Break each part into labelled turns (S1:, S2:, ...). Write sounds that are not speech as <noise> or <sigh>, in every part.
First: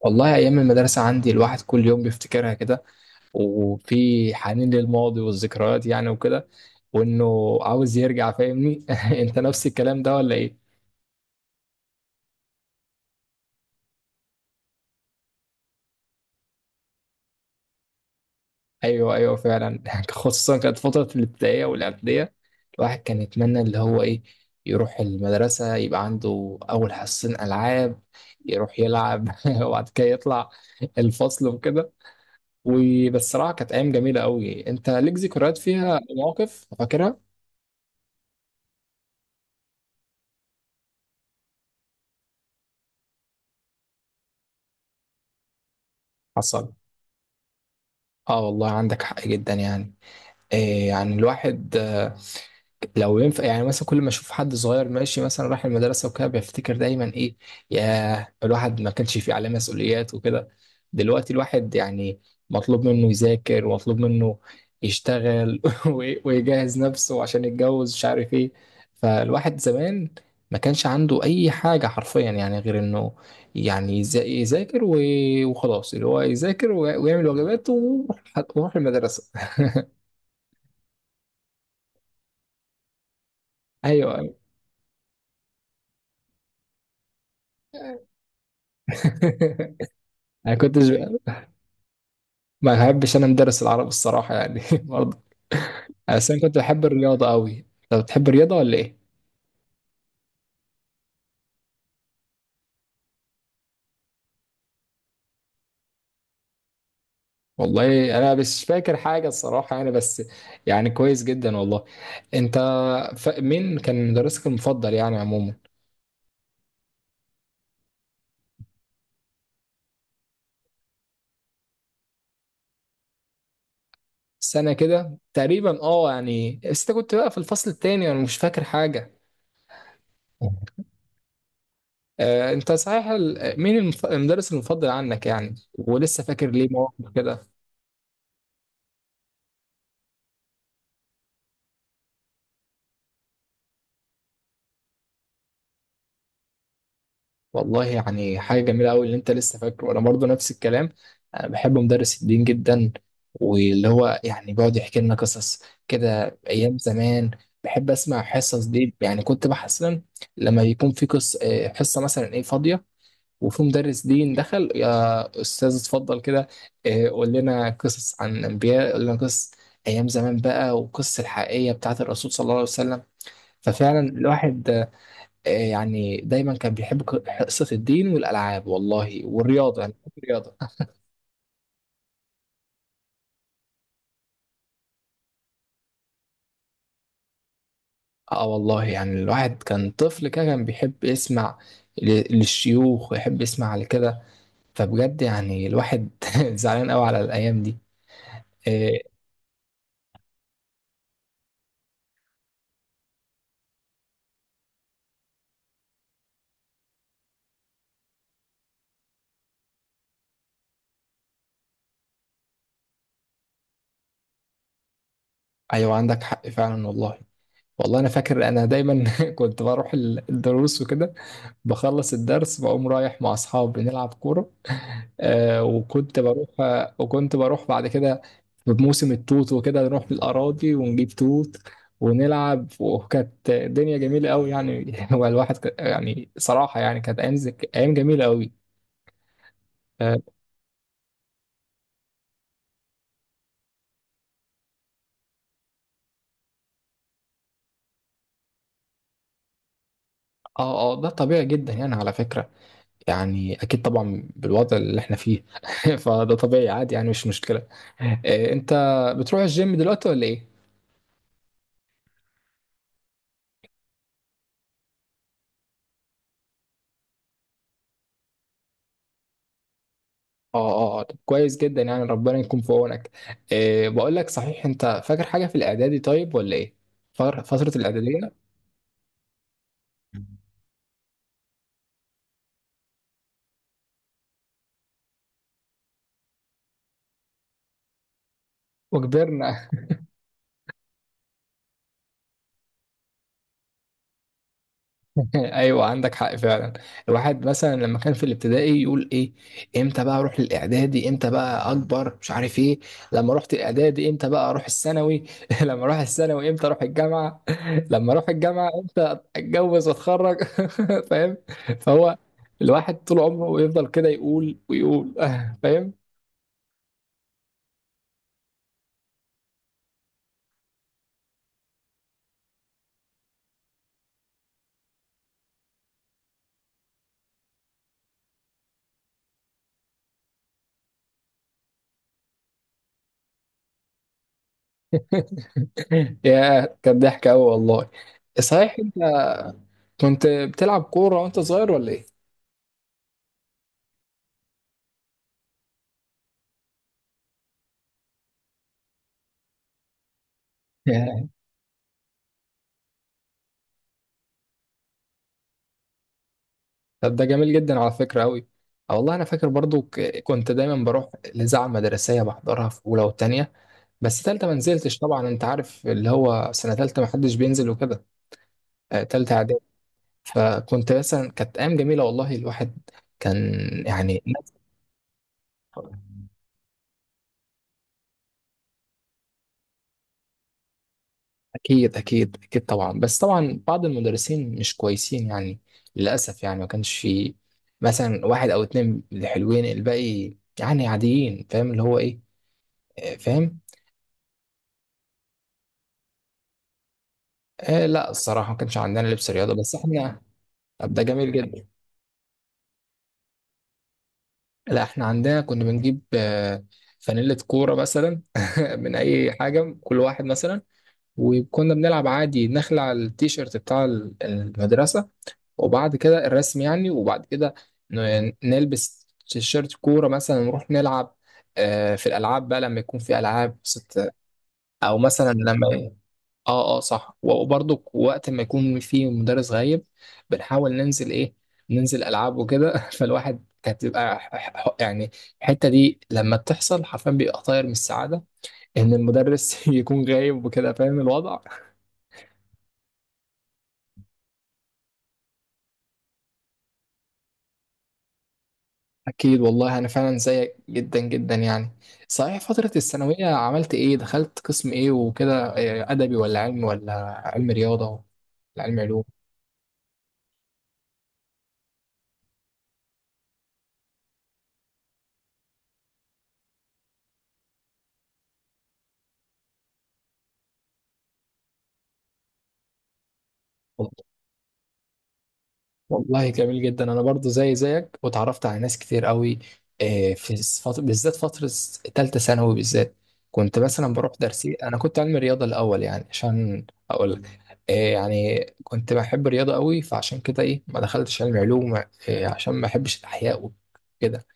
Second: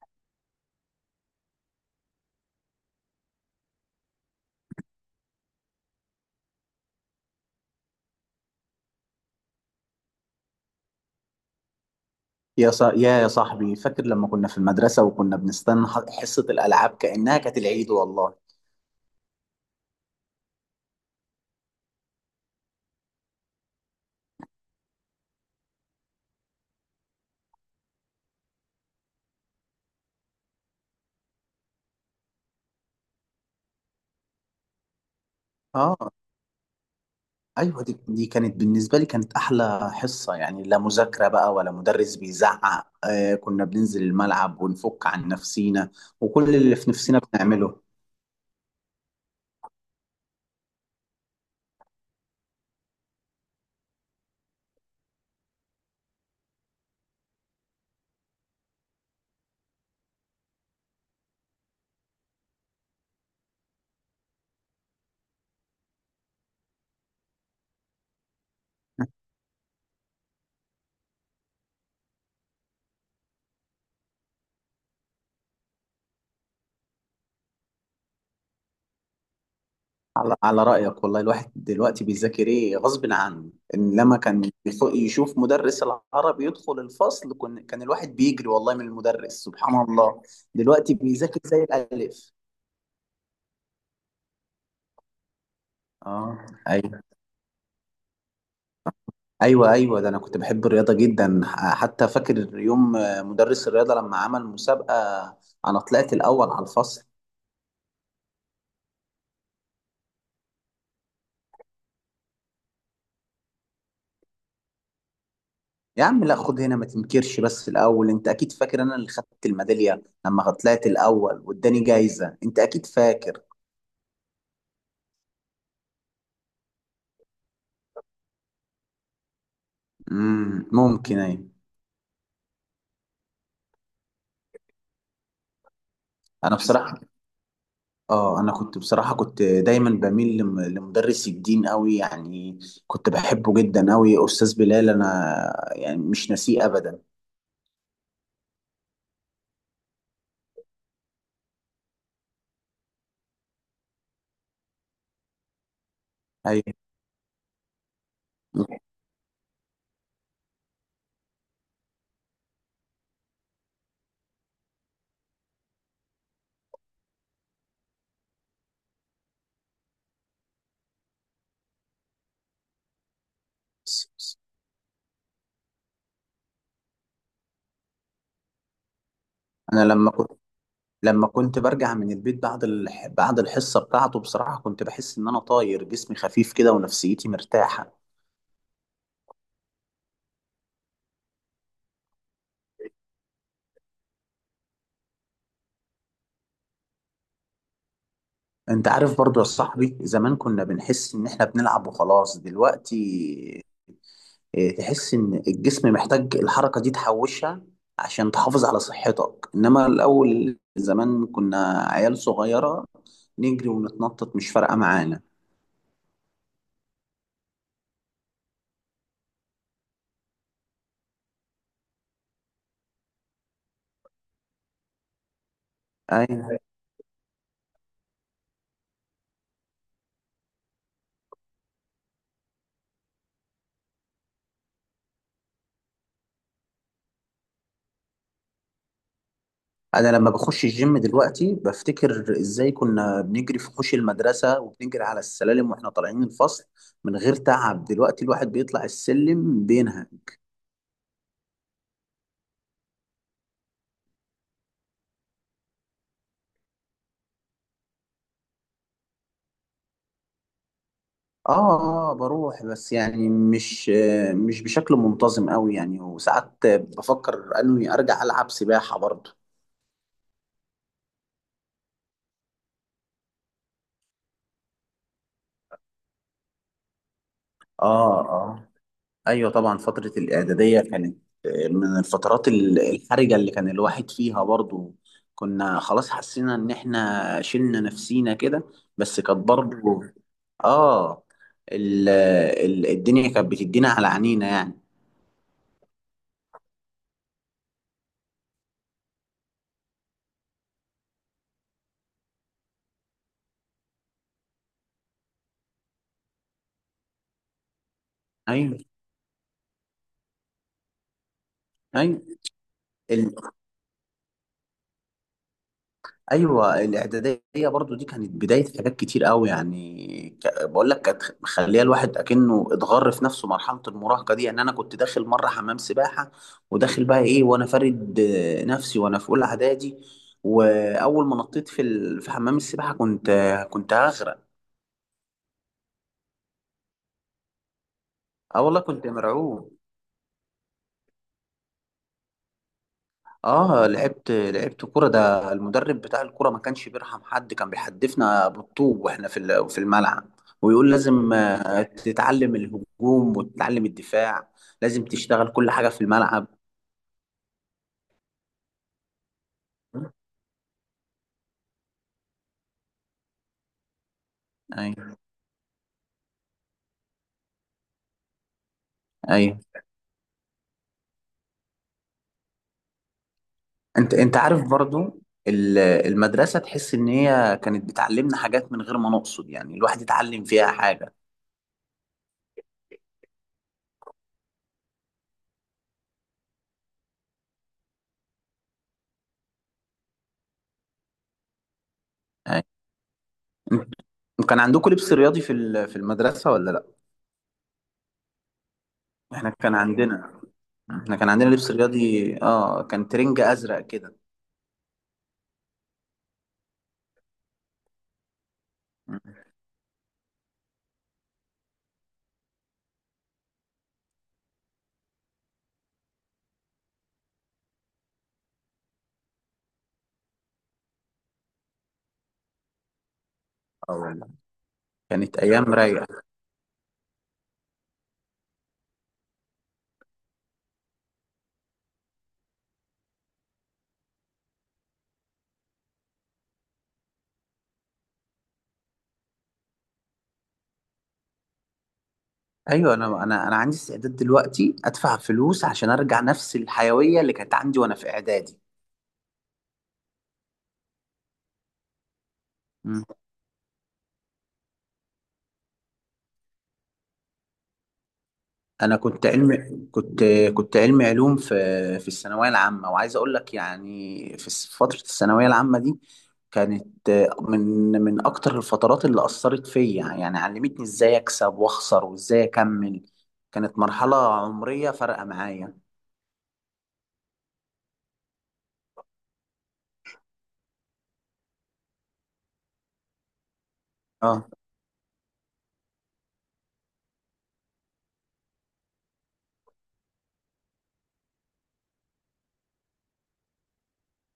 S1: والله أيام المدرسة عندي، الواحد كل يوم بيفتكرها كده، وفي حنين للماضي والذكريات يعني وكده، وإنه عاوز يرجع. فاهمني؟ <laughs> أنت نفس الكلام ده ولا إيه؟
S2: يا صا... يا يا صاحبي فاكر لما كنا في المدرسة وكنا بنستنى حصة الألعاب كأنها كانت العيد والله.
S1: أيوه أيوه، فعلا. <laughs> خصوصا كانت فترة الابتدائية والإعدادية، الواحد كان يتمنى اللي هو إيه، يروح المدرسة يبقى عنده أول حصتين ألعاب، يروح يلعب <laughs> وبعد كده يطلع الفصل وكده. وبالصراحة كانت أيام جميلة أوي. أنت ليك ذكريات
S2: اه
S1: فيها مواقف فاكرها؟
S2: ايوه دي كانت بالنسبة لي كانت أحلى حصة يعني، لا مذاكرة بقى ولا مدرس بيزعق. آه كنا بننزل الملعب ونفك عن نفسينا وكل
S1: حصل.
S2: اللي في نفسنا بنعمله.
S1: اه والله عندك حق جدا يعني. إيه يعني الواحد، لو ينفع يعني، مثلا كل ما اشوف حد صغير ماشي مثلا رايح المدرسه وكده، بفتكر دايما ايه، يا الواحد ما كانش فيه عليه مسؤوليات وكده. دلوقتي الواحد يعني مطلوب منه يذاكر، ومطلوب منه يشتغل <laughs> ويجهز نفسه عشان يتجوز، مش عارف ايه. فالواحد زمان ما كانش عنده اي حاجه حرفيا يعني، غير انه يعني يذاكر وخلاص، اللي هو يذاكر ويعمل واجباته ويروح، ويروح المدرسه. <laughs>
S2: على رأيك والله الواحد دلوقتي بيذاكر ايه غصب عنه، انما
S1: ايوه.
S2: كان يشوف مدرس العربي يدخل الفصل كان الواحد بيجري والله من المدرس سبحان
S1: <laughs>
S2: الله.
S1: انا كنتش
S2: دلوقتي بيذاكر زي الألف.
S1: ما بحبش انا ندرس العربي الصراحه يعني. <laughs> برضه، بس انا
S2: اه
S1: كنت بحب
S2: ايوه
S1: الرياضه قوي. طب بتحب الرياضه ولا ايه؟
S2: ايوه. ايوه ده انا كنت بحب الرياضه جدا، حتى فاكر يوم مدرس الرياضه لما عمل مسابقه انا طلعت الاول على الفصل.
S1: والله انا مش فاكر حاجه الصراحه يعني، بس يعني كويس جدا والله. انت مين كان مدرسك المفضل يعني عموما؟
S2: يا عم لا خد هنا ما تنكرش، بس الاول انت اكيد فاكر انا اللي خدت الميداليه لما طلعت الاول واداني جايزه، انت اكيد فاكر.
S1: سنه كده تقريبا، اه يعني، بس انت كنت بقى في الفصل التاني، انا مش فاكر حاجه.
S2: ممكن ايوه.
S1: آه انت صحيح، مين المدرس المفضل عنك يعني، ولسه فاكر
S2: انا
S1: ليه
S2: بصراحه،
S1: مواقف كده؟
S2: اه انا كنت بصراحه كنت دايما بميل لمدرس الدين قوي يعني، كنت بحبه جدا قوي، استاذ بلال انا يعني مش ناسيه ابدا.
S1: والله يعني حاجة جميلة قوي اللي انت لسه فاكره. انا برضو نفس الكلام، انا بحب مدرس الدين جدا، واللي هو يعني بيقعد يحكي لنا قصص كده
S2: ايوه
S1: ايام زمان. بحب اسمع الحصص دي يعني، كنت بحس إن لما بيكون في قص آه، حصة مثلا ايه فاضية، وفي مدرس دين دخل، يا استاذ اتفضل كده، قول لنا قصص عن الانبياء، قول لنا قصص ايام زمان بقى، والقصص الحقيقية بتاعت الرسول صلى الله عليه وسلم. ففعلا الواحد يعني دايما كان بيحب حصة الدين والألعاب والله والرياضة،
S2: انا
S1: يعني
S2: لما
S1: بيحب
S2: كنت،
S1: الرياضة.
S2: لما كنت برجع من البيت بعد بعد الحصه بتاعته بصراحه كنت بحس ان انا طاير جسمي خفيف كده ونفسيتي مرتاحه.
S1: اه والله يعني الواحد كان طفل كده، كان بيحب يسمع للشيوخ ويحب يسمع لكده. فبجد يعني الواحد <laughs> زعلان قوي على الأيام دي.
S2: انت
S1: آه،
S2: عارف برضو يا صاحبي زمان كنا بنحس ان احنا بنلعب وخلاص. دلوقتي تحس ان الجسم محتاج الحركه دي تحوشها عشان تحافظ على صحتك، انما الاول زمان كنا عيال صغيره نجري ونتنطط مش فارقه معانا.
S1: أيوة عندك حق فعلا والله. والله انا فاكر، انا دايما <laughs> كنت بروح الدروس وكده، بخلص الدرس بقوم رايح مع اصحابي نلعب كوره.
S2: اي،
S1: آه وكنت بروح بعد كده بموسم التوت وكده، نروح بالاراضي ونجيب توت ونلعب. وكانت الدنيا جميله قوي يعني. <laughs> هو الواحد يعني صراحه يعني كانت ايام ايام جميله قوي.
S2: انا
S1: اه
S2: لما بخش الجيم دلوقتي بفتكر ازاي كنا بنجري في حوش المدرسه وبنجري على السلالم واحنا طالعين الفصل من غير تعب، دلوقتي الواحد بيطلع السلم بينها.
S1: اه، ده طبيعي جدا يعني على فكره، يعني اكيد طبعا بالوضع اللي احنا فيه. <laughs> فده طبيعي عادي يعني، مش مشكله. إيه، انت بتروح الجيم دلوقتي ولا ايه؟
S2: اه بروح بس يعني مش بشكل منتظم قوي يعني، وساعات بفكر اني ارجع العب سباحه برضه.
S1: اه اه، طب كويس جدا يعني، ربنا يكون في عونك. إيه، بقول لك صحيح، انت فاكر حاجه في الاعدادي طيب ولا ايه؟ فتره
S2: اه
S1: الاعداديه.
S2: اه ايوه طبعا فتره الاعداديه كانت من الفترات الحرجه اللي كان الواحد فيها برضو، كنا خلاص حسينا ان احنا شلنا نفسينا كده. بس كانت
S1: وكبرنا.
S2: برضو، اه، ال الدنيا كانت بتدينا على عينينا يعني.
S1: <laughs> ايوه عندك حق فعلا. الواحد مثلا لما كان في الابتدائي يقول ايه، امتى بقى اروح للاعدادي، امتى بقى اكبر، مش عارف ايه. لما رحت الاعدادي امتى بقى اروح الثانوي. <laughs> لما اروح الثانوي امتى اروح الجامعه. <laughs> لما اروح الجامعه
S2: ايوه
S1: امتى اتجوز واتخرج. <laughs> فاهم؟ فهو
S2: ايوه.
S1: الواحد طول عمره يفضل كده يقول ويقول. <laughs> فاهم؟
S2: ايوه الاعداديه برضو دي كانت بدايه حاجات كتير قوي يعني، بقول لك كانت مخليه الواحد اكنه اتغر في نفسه، مرحله المراهقه دي يعني انا كنت داخل مره حمام سباحه وداخل بقى ايه وانا فارد نفسي وانا في اولى اعدادي، واول ما نطيت في حمام السباحه كنت كنت هغرق.
S1: <laughs> يا كان ضحك قوي والله.
S2: اه
S1: صحيح
S2: والله
S1: انت
S2: كنت مرعوب.
S1: كنت بتلعب كوره وانت صغير ولا ايه؟
S2: اه لعبت، لعبت كرة، ده المدرب بتاع الكرة ما كانش بيرحم حد، كان بيحدفنا بالطوب واحنا في الملعب ويقول
S1: <laughs>
S2: لازم تتعلم الهجوم وتتعلم الدفاع، لازم تشتغل كل حاجة في الملعب.
S1: طب ده جميل جدا على فكرة أوي. أه والله أنا فاكر برضو، كنت دايما بروح الإذاعة المدرسية، بحضرها في أولى وتانية، بس تالتة ما نزلتش
S2: ايوه
S1: طبعا. أنت عارف اللي هو سنة تالتة ما حدش بينزل وكده، تالتة إعدادي.
S2: ايوه.
S1: فكنت مثلا، كانت أيام جميلة والله، الواحد كان
S2: انت
S1: يعني.
S2: انت عارف برضو المدرسة تحس ان هي كانت بتعلمنا حاجات من غير ما نقصد يعني الواحد يتعلم فيها حاجة.
S1: أكيد أكيد أكيد طبعا. بس طبعا بعض المدرسين مش كويسين يعني، للأسف يعني ما كانش في مثلا واحد أو اتنين اللي حلوين، الباقي يعني عاديين. فاهم اللي هو إيه، فاهم.
S2: أيوة. كان عندكم لبس رياضي في المدرسة ولا لا؟
S1: آه لا، الصراحة ما كانش عندنا لبس
S2: احنا
S1: رياضة، بس
S2: كان
S1: احنا.
S2: عندنا،
S1: طب ده
S2: احنا كان
S1: جميل
S2: عندنا
S1: جدا.
S2: لبس رياضي، اه كان ترنج ازرق كده.
S1: لا احنا عندنا كنا بنجيب فانيلة كورة مثلا، <laughs> من أي حاجة، كل واحد مثلا. وكنا بنلعب عادي، نخلع على التيشيرت بتاع المدرسة وبعد كده الرسم يعني، وبعد كده نلبس تيشيرت كورة مثلا ونروح نلعب في الألعاب بقى، لما يكون في ألعاب
S2: اه
S1: ست،
S2: والله
S1: أو مثلا
S2: كانت ايام
S1: لما.
S2: رايقه.
S1: اه اه صح، وبرضه وقت ما يكون في مدرس غايب بنحاول ننزل ايه، ننزل العاب وكده. <laughs> فالواحد كانت بتبقى يعني الحته دي لما بتحصل حرفيا بيبقى طاير من السعاده ان المدرس <laughs> يكون غايب وكده. فاهم الوضع؟
S2: ايوه انا انا انا عندي استعداد دلوقتي ادفع فلوس عشان ارجع نفس الحيويه اللي كانت عندي وانا في اعدادي.
S1: اكيد والله، انا فعلا زيك جدا جدا يعني. صحيح فتره
S2: مم.
S1: الثانويه عملت ايه، دخلت قسم ايه وكده؟ إيه، ادبي ولا علمي ولا علم رياضه ولا علم
S2: انا
S1: علوم؟
S2: كنت علم، كنت، كنت علم علوم في، في الثانويه العامه، وعايز اقول لك يعني فتره الثانويه العامه دي كانت من، من اكتر الفترات اللي اثرت فيا يعني، علمتني ازاي اكسب واخسر وازاي اكمل، كانت مرحله عمريه فارقه معايا.
S1: والله جميل جدا. انا برضو زي زيك، واتعرفت على ناس كتير قوي في فترة، بالذات فترة تالتة ثانوي بالذات، كنت مثلا بروح
S2: اه
S1: درسي. انا كنت علمي رياضة الاول، يعني عشان اقول لك، يعني كنت بحب الرياضة قوي، فعشان كده ايه ما دخلتش علمي علوم، عشان ما احبش الاحياء وكده.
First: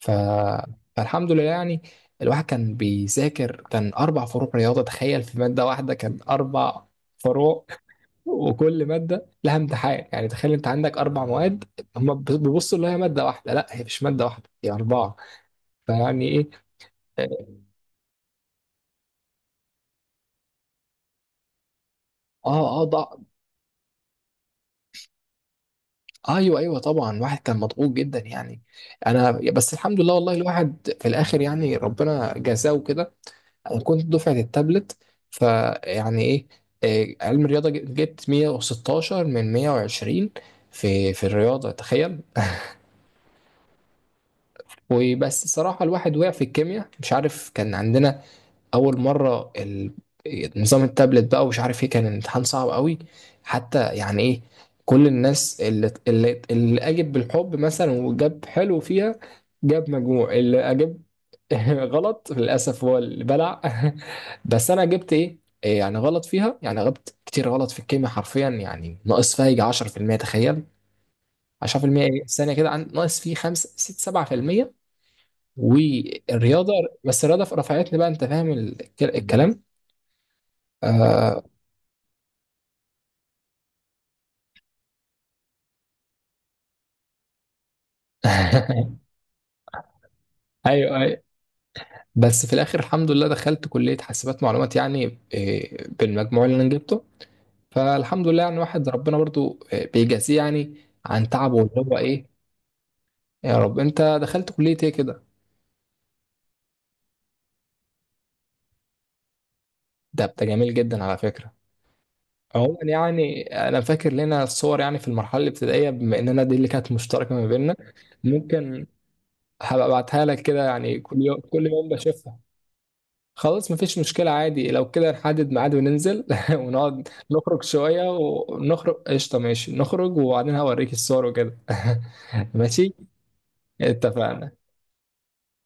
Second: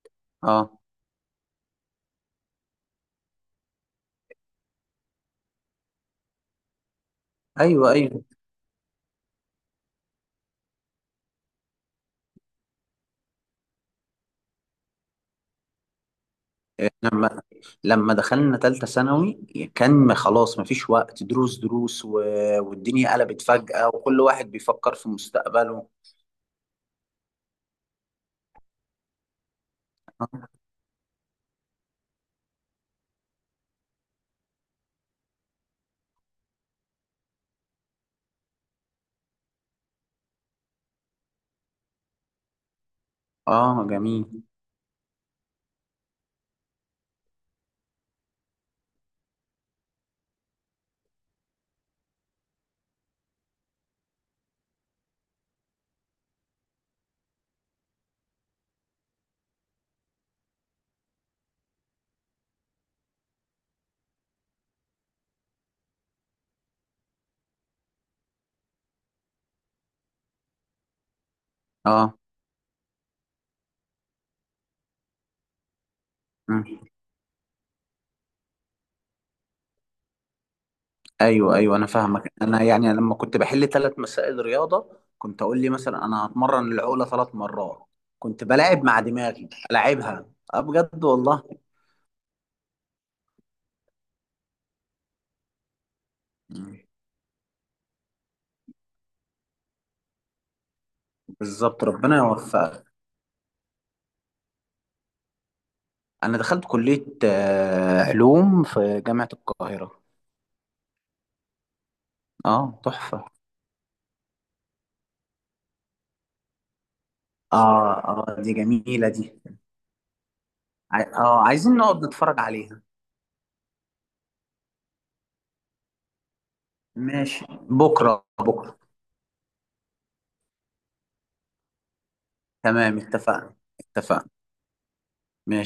S1: ف...
S2: اه
S1: فالحمد لله يعني. الواحد كان بيذاكر، كان اربع فروع رياضة، تخيل! في مادة واحدة كان اربع فروع،
S2: ايوه ايوه.
S1: وكل ماده لها امتحان، يعني تخيل انت عندك اربع مواد، هم بيبصوا اللي هي ماده واحده، لا، هي مش ماده واحده، هي اربعه. فيعني ايه.
S2: لما
S1: اه
S2: لما دخلنا ثالثه ثانوي كان خلاص ما فيش وقت، دروس دروس
S1: اه،
S2: والدنيا قلبت فجأة وكل واحد بيفكر في مستقبله.
S1: ايوه ايوه طبعا، واحد كان مضغوط جدا يعني. انا بس الحمد لله والله،
S2: اه
S1: الواحد في الاخر يعني ربنا جزاه كده. انا كنت دفعه التابلت. فيعني ايه. إيه، علم الرياضه جبت 116 من 120، في في الرياضه، تخيل. <laughs>
S2: جميل.
S1: وبس صراحة الواحد وقع في الكيمياء، مش عارف، كان عندنا اول مره نظام التابلت بقى، ومش عارف ايه، كان الامتحان صعب قوي حتى. يعني ايه، كل الناس اللي اجب بالحب مثلا وجاب حلو فيها، جاب مجموع. اللي اجب <laughs> غلط للاسف هو اللي بلع. <laughs> بس انا جبت ايه، إيه يعني غلط فيها، يعني غبت كتير غلط في الكيمياء حرفيا يعني، ناقص فيها يجي 10%، تخيل! 10%
S2: اه.
S1: إيه؟ الثانيه كده، ناقص فيه 5 6 7%.
S2: مم.
S1: والرياضه، بس الرياضه رفعتني بقى، انت فاهم الكلام؟ آه...
S2: ايوه ايوه انا فاهمك، انا يعني لما كنت بحل ثلاث مسائل رياضه كنت اقول لي مثلا انا هتمرن العقله ثلاث مرات، كنت بلاعب مع
S1: <laughs>
S2: دماغي العبها، اه
S1: ايوه
S2: بجد
S1: ايوه.
S2: والله.
S1: بس في الاخر الحمد لله دخلت كليه حاسبات معلومات يعني إيه، بالمجموع اللي انا
S2: مم.
S1: جبته. فالحمد لله يعني، واحد ربنا برضو إيه، بيجازيه يعني عن تعبه اللي
S2: بالظبط،
S1: هو
S2: ربنا
S1: ايه.
S2: يوفقك.
S1: يا رب. انت دخلت كليه ايه كده؟
S2: انا دخلت كلية علوم في جامعة القاهرة.
S1: ده جميل جدا على فكره. عموما
S2: اه تحفة.
S1: يعني انا فاكر لنا الصور يعني في المرحله الابتدائيه، بما اننا دي اللي كانت مشتركه ما بيننا،
S2: اه اه دي
S1: ممكن
S2: جميلة دي،
S1: هبقى ابعتها لك كده، يعني كل يوم
S2: اه
S1: كل
S2: عايزين
S1: يوم
S2: نقعد
S1: بشوفها.
S2: نتفرج عليها.
S1: خلاص مفيش مشكلة، عادي لو كده نحدد ميعاد وننزل، <laughs> ونقعد
S2: ماشي،
S1: نخرج شوية،
S2: بكرة بكرة.
S1: ونخرج قشطة، ماشي نخرج وبعدين هوريك الصور وكده. <laughs> ماشي
S2: تمام، اتفقنا اتفقنا
S1: اتفقنا.
S2: ماشي.